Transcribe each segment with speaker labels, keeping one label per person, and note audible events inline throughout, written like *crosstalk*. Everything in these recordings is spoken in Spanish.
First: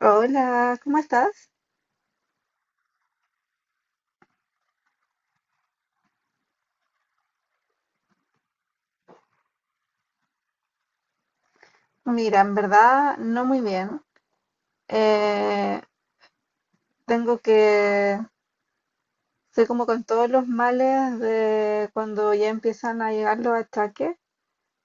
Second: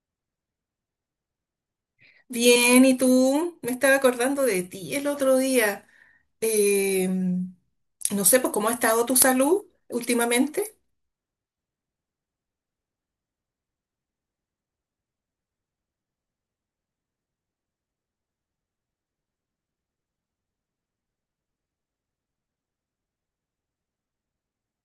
Speaker 1: Hola, ¿cómo estás?
Speaker 2: Bien, ¿y tú? Me estaba acordando de ti el otro día. No sé, pues, ¿cómo ha estado tu salud últimamente?
Speaker 1: Mira, en verdad no muy bien. Eh, tengo que, soy como con todos los males de cuando ya empiezan a llegar los ataques,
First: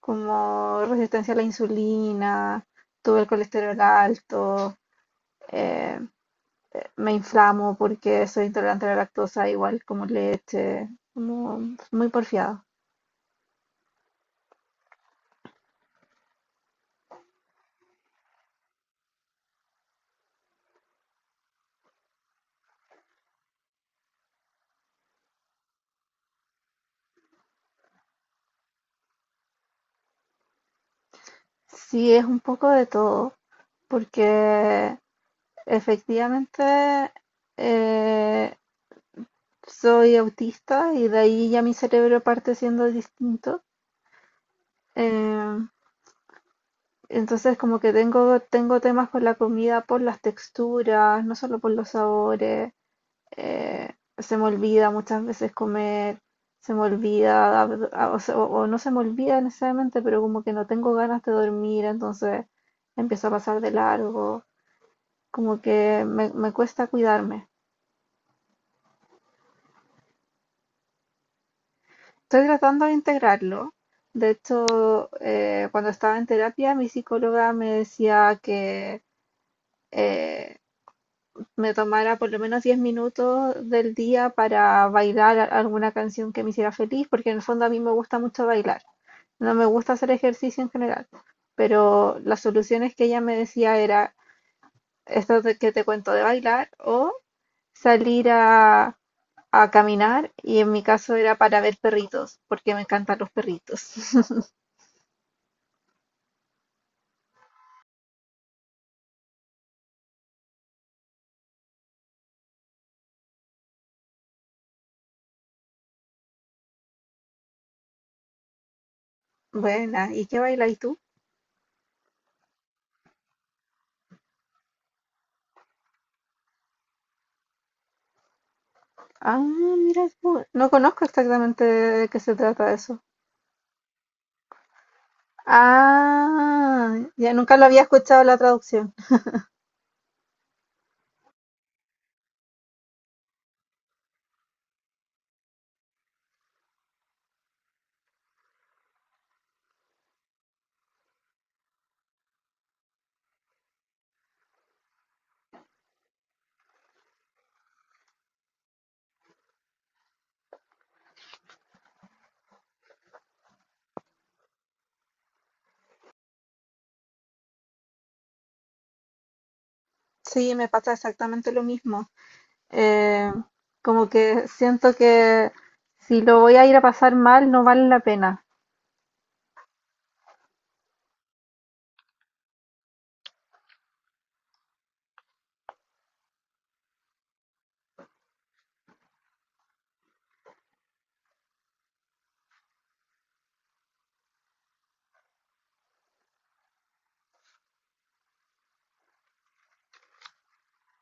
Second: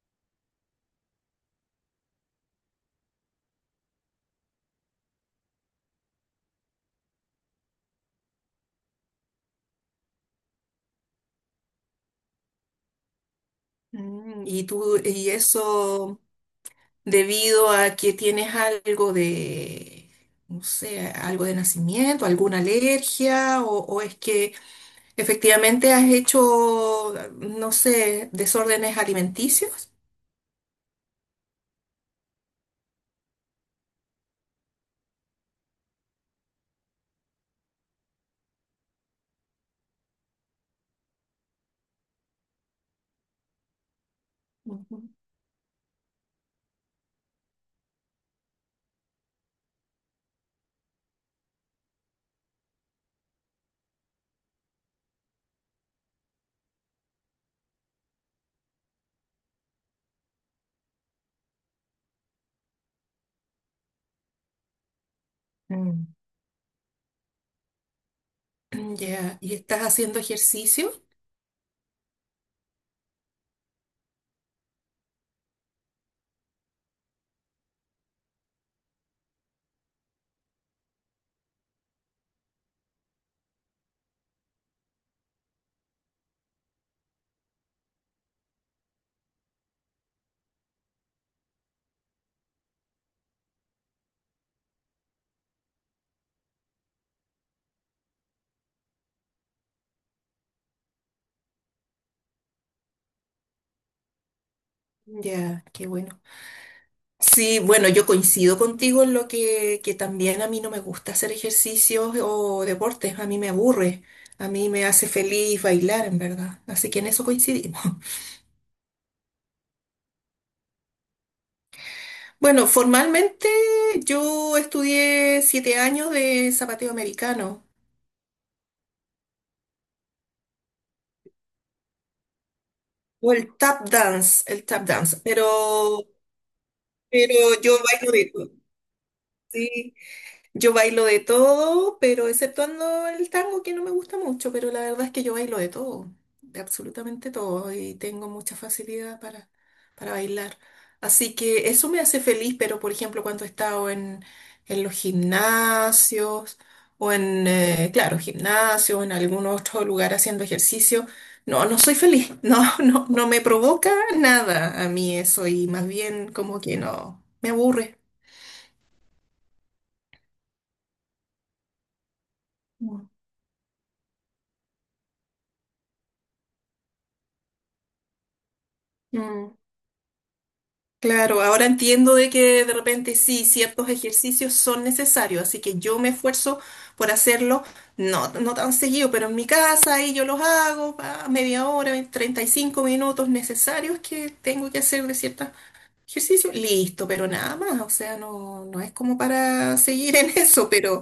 Speaker 1: como resistencia a la insulina, tuve el colesterol alto, eh, me inflamo porque soy intolerante a la lactosa, igual como leche, como muy porfiado.
Speaker 2: Mm. Y tú, y eso debido a que tienes algo de, no sé, algo de nacimiento, alguna alergia, o es que efectivamente has hecho, no sé, desórdenes alimenticios.
Speaker 1: Sí, es un poco de todo, porque efectivamente eh, soy autista y de ahí ya mi cerebro parte siendo distinto. Eh, entonces como que tengo temas por la comida, por las texturas, no solo por los sabores, eh, se me olvida muchas veces comer, se me olvida, o, o no se me olvida necesariamente, pero como que no tengo ganas de dormir, entonces empiezo a pasar de largo, como que
Speaker 2: Mm.
Speaker 1: me cuesta cuidarme.
Speaker 2: Ya, ¿y estás haciendo ejercicio?
Speaker 1: Estoy tratando de integrarlo. De hecho, cuando estaba en terapia, mi psicóloga me decía que eh, me tomara por lo menos 10 minutos del día para bailar alguna canción que me hiciera feliz, porque en el fondo a mí me gusta mucho bailar. No me gusta hacer ejercicio en general, pero las soluciones que ella me decía era esto de que te cuento de bailar o salir a caminar y en mi caso era para ver perritos, porque me encantan los perritos. *laughs*
Speaker 2: Ya, qué bueno. Sí, bueno, yo coincido contigo en lo que también a mí no me gusta hacer ejercicios o deportes, a mí me aburre, a mí me hace feliz bailar, en verdad. Así que en eso coincidimos. *laughs*
Speaker 1: Buena, ¿y qué bailas tú?
Speaker 2: Bueno, formalmente yo estudié 7 años de zapateo americano
Speaker 1: Ah, mira, tú. No conozco exactamente de qué se trata eso.
Speaker 2: o el tap dance,
Speaker 1: Ah, ya
Speaker 2: pero
Speaker 1: nunca lo
Speaker 2: yo
Speaker 1: había
Speaker 2: bailo
Speaker 1: escuchado
Speaker 2: de
Speaker 1: la
Speaker 2: todo.
Speaker 1: traducción.
Speaker 2: Sí. Yo bailo de todo, pero exceptuando el tango que no me gusta mucho, pero la verdad es que yo bailo de todo, de absolutamente todo, y tengo mucha facilidad para bailar. Así que eso me hace feliz, pero por ejemplo cuando he estado en los gimnasios o en, claro, gimnasio o en algún otro lugar haciendo ejercicio, no, no soy feliz, *laughs* no, no, no me provoca nada a mí eso y más bien como que no, me aburre.
Speaker 1: Sí, me pasa exactamente lo mismo.
Speaker 2: Mm.
Speaker 1: Eh, como que siento que si lo voy a ir a pasar mal, no vale la pena.
Speaker 2: Mm. Claro, ahora entiendo de que de repente sí, ciertos ejercicios son necesarios, así que yo me esfuerzo por hacerlo, no, no tan seguido, pero en mi casa ahí yo los hago, pa, media hora, 20, 35 minutos necesarios que tengo que hacer de ciertos ejercicios, listo, pero nada más, o sea, no, no es como para seguir en *laughs* eso, pero,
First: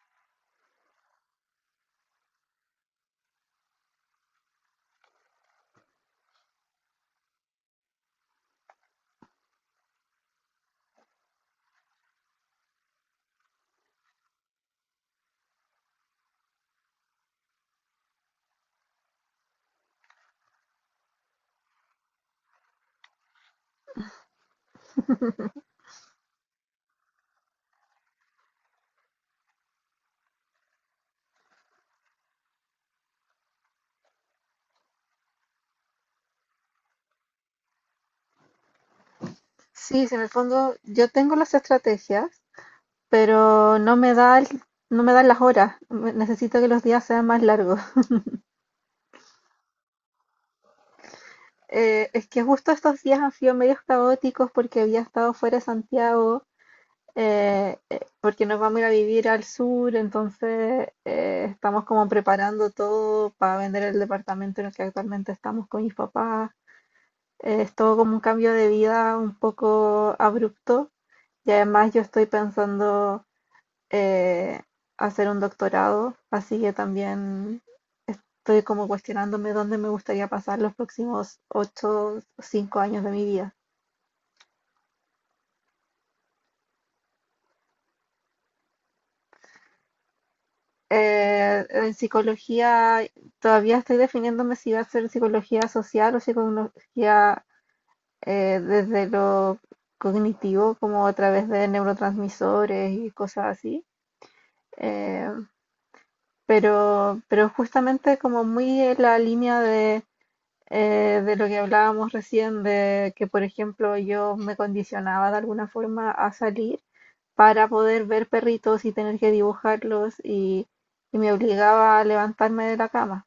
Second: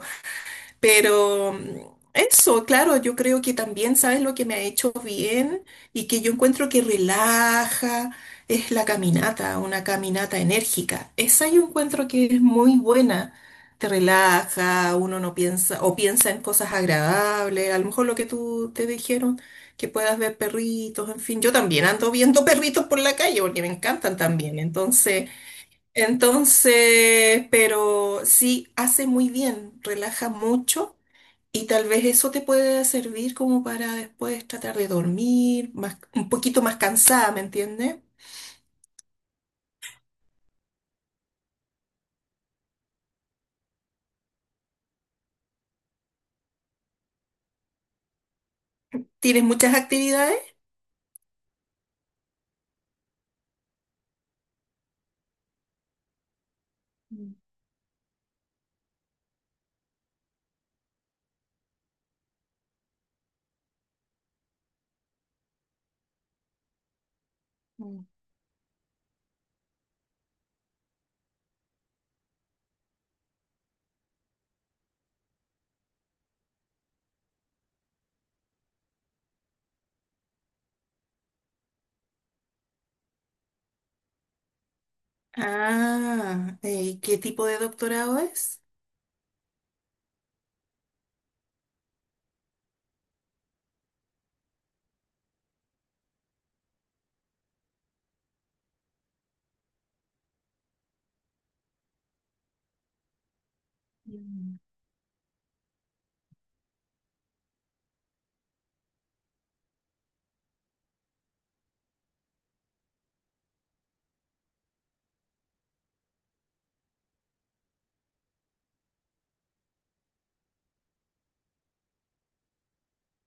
Speaker 2: pero mm, eso, claro, yo creo que también, ¿sabes lo que me ha hecho bien? Y que yo encuentro que relaja, es la caminata, una caminata enérgica. Esa yo encuentro que es muy buena. Te relaja, uno no piensa, o piensa en cosas agradables, a lo mejor lo que tú te dijeron, que puedas ver perritos, en fin, yo también ando viendo *laughs* perritos por la calle porque me encantan también, entonces, pero sí, hace muy bien, relaja mucho y tal vez eso te puede servir como para después tratar de dormir más, un poquito más cansada, ¿me entiendes?
Speaker 1: Sí, si en el fondo yo tengo las estrategias, pero no me dan las horas. Necesito que los días sean más largos. *laughs*
Speaker 2: ¿Tienes muchas actividades?
Speaker 1: Es que justo estos días han sido medios caóticos porque había estado fuera de Santiago, porque nos vamos a ir a vivir al sur, entonces estamos como preparando todo para vender el departamento en el que actualmente estamos con mis papás. Es todo
Speaker 2: Mm.
Speaker 1: como un cambio de vida un poco abrupto, y además yo estoy pensando eh, hacer un doctorado, así que también estoy como cuestionándome dónde me gustaría pasar los próximos 8 o 5 años de mi vida.
Speaker 2: Ah, ¿y qué tipo de doctorado es?
Speaker 1: En psicología todavía estoy definiéndome si va a ser psicología social o psicología, desde lo cognitivo, como a través de neurotransmisores y cosas así.
Speaker 2: Mm.
Speaker 1: Eh, pero justamente como muy en la línea de lo que hablábamos recién, de que por ejemplo yo me condicionaba de alguna forma a salir para poder ver perritos y tener que dibujarlos y me obligaba a levantarme de la cama.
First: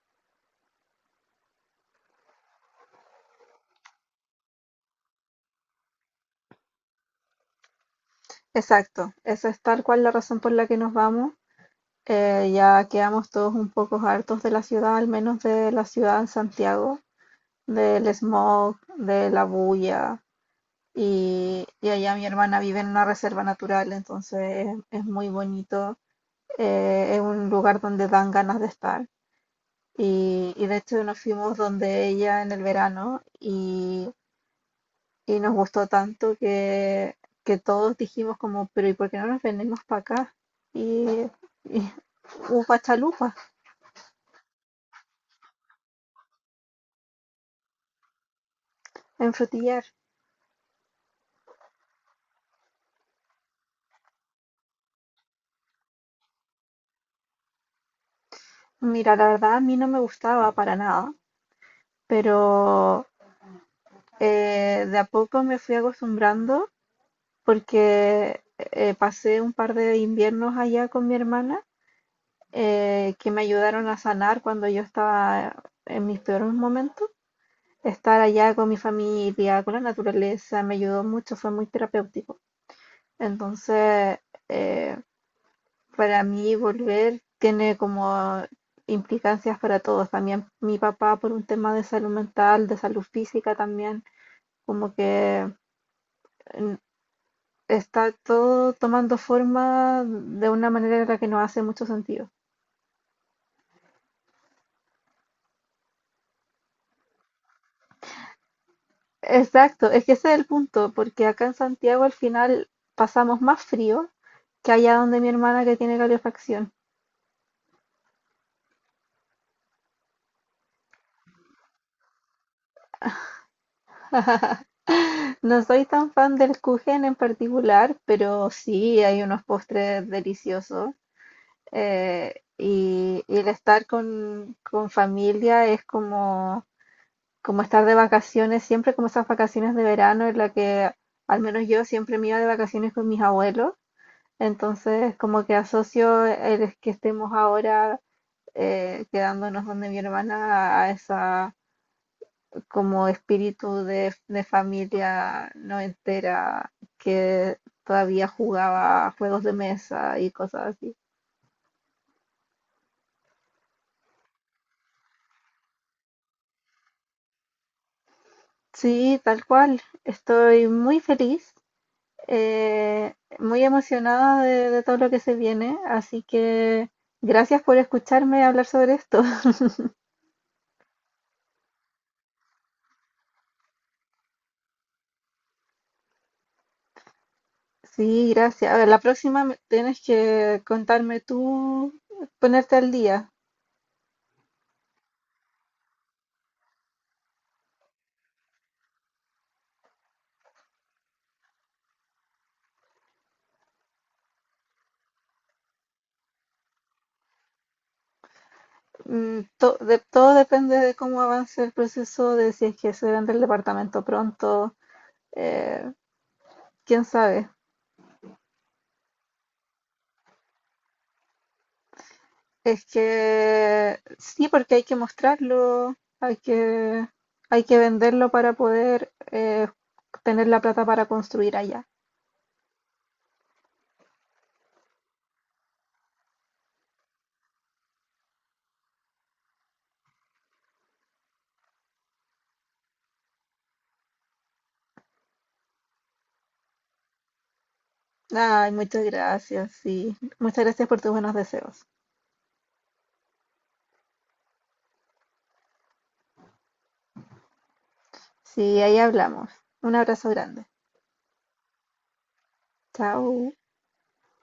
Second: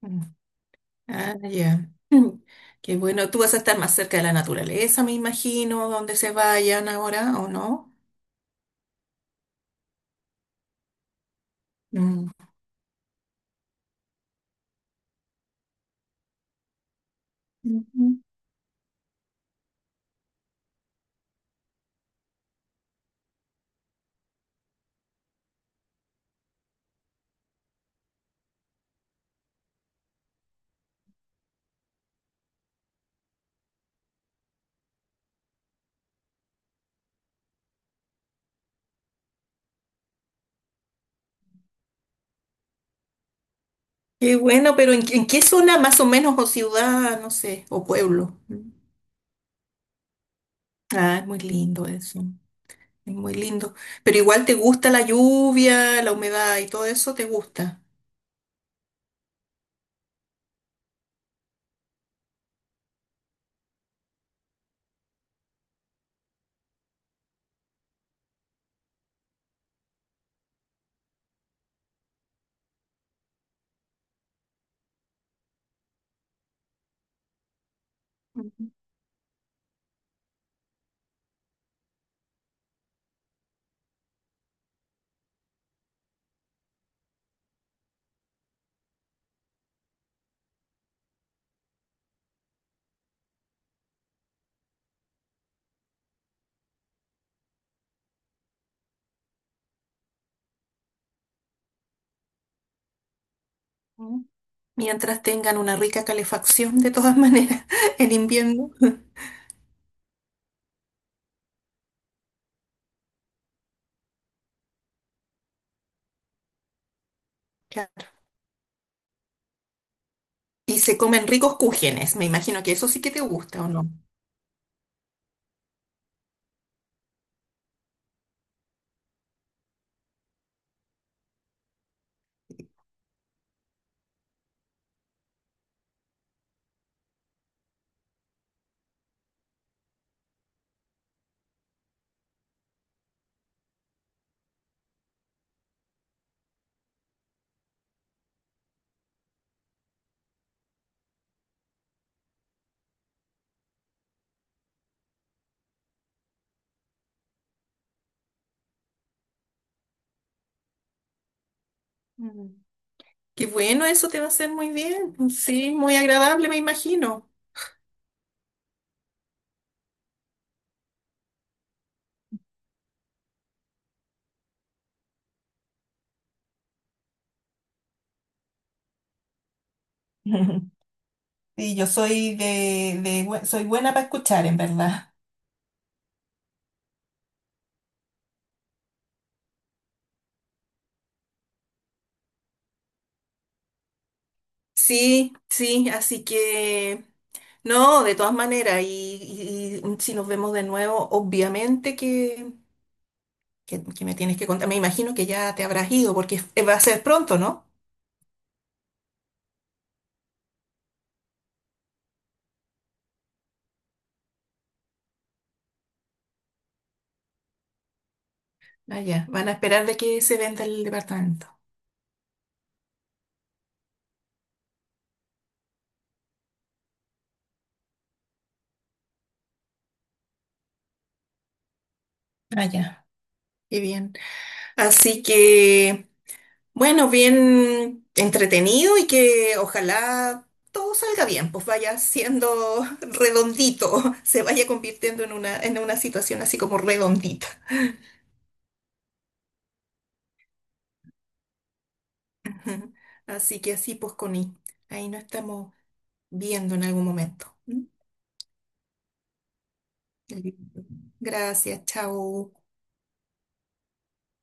Speaker 2: Mm. Ah, ya. Mm. Qué bueno. Tú vas a estar más cerca de la naturaleza, me imagino, donde se vayan ahora, ¿o no?
Speaker 1: Exacto, esa es tal cual la razón por la que nos vamos.
Speaker 2: Mm.
Speaker 1: Ya quedamos todos un poco hartos de la ciudad, al menos de la ciudad en Santiago, del
Speaker 2: Ujú.
Speaker 1: smog, de la bulla, y allá mi hermana vive en una reserva natural, entonces es muy bonito. Es un lugar donde dan ganas de estar. Y de hecho nos fuimos donde ella en el verano y nos gustó tanto que todos dijimos como, pero ¿y por qué no nos venimos para acá? Y, y upa chalupa
Speaker 2: Qué bueno, pero ¿en qué zona más o menos, o ciudad, no sé, o pueblo? Mm.
Speaker 1: en Frutillar.
Speaker 2: Ah, es muy lindo eso. Es muy lindo. Pero igual te gusta la lluvia, la humedad y todo eso, te gusta.
Speaker 1: Mira, la verdad a mí no me gustaba para nada, pero de a poco me fui acostumbrando porque pasé un par de inviernos allá con mi hermana, que me ayudaron a sanar cuando yo estaba en mis peores momentos. Estar allá con mi familia, con la naturaleza, me ayudó mucho, fue muy terapéutico. Entonces, eh, para mí volver tiene como implicancias para todos. También mi papá por un tema de salud mental, de salud física también, como que mm, está todo tomando forma de una manera en la que no hace mucho sentido.
Speaker 2: Ujú. Mientras tengan una rica calefacción, de todas maneras, *laughs* en invierno.
Speaker 1: Exacto, es que ese es el punto, porque acá en Santiago al final pasamos más frío que allá donde mi hermana que tiene calefacción.
Speaker 2: Claro. Y se comen ricos cúgenes. Me imagino que eso sí que te gusta, ¿o no?
Speaker 1: No soy tan fan del kuchen en particular, pero sí hay unos postres deliciosos. Y el estar con familia es como como estar de vacaciones, siempre como esas vacaciones de verano en la que al menos yo siempre me iba de vacaciones con mis abuelos, entonces como que asocio el que estemos ahora quedándonos donde mi hermana a esa como espíritu de familia no entera que todavía jugaba a juegos de mesa y cosas así.
Speaker 2: Mm. Qué bueno, eso te va a hacer muy bien. Sí, muy agradable, me imagino.
Speaker 1: Sí, tal cual. Estoy muy feliz, eh, muy emocionada de todo lo que se viene, así que gracias por escucharme hablar sobre esto. *laughs*
Speaker 2: *laughs* Y yo soy soy buena para escuchar, en verdad.
Speaker 1: Sí, gracias. A ver, la próxima tienes que contarme tú, ponerte al día.
Speaker 2: Sí, sí, así que no, de todas maneras, y si nos vemos de nuevo, obviamente que me tienes que contar, me imagino que ya te habrás ido, porque va a ser pronto, ¿no?
Speaker 1: Mm, todo depende de cómo avance el proceso, de si es que se vende el departamento pronto, eh, quién sabe.
Speaker 2: Ah, ya, van a esperar de que se venda el departamento.
Speaker 1: Es que sí, porque hay que mostrarlo, hay que, hay que venderlo para poder tener la plata para construir allá.
Speaker 2: Ah, ya. Qué bien. Así que... Bueno, bien entretenido y que ojalá todo salga bien, pues vaya siendo *laughs* redondito, se vaya convirtiendo en una, situación así como redondita.
Speaker 1: Ay, muchas gracias, sí. Muchas gracias por tus buenos deseos.
Speaker 2: Ujú. Así que así pues, Connie, ahí nos estamos viendo en algún momento. ¿Mm?
Speaker 1: Sí, ahí hablamos. Un abrazo grande.
Speaker 2: Listo. Gracias, chao.
Speaker 1: Chao.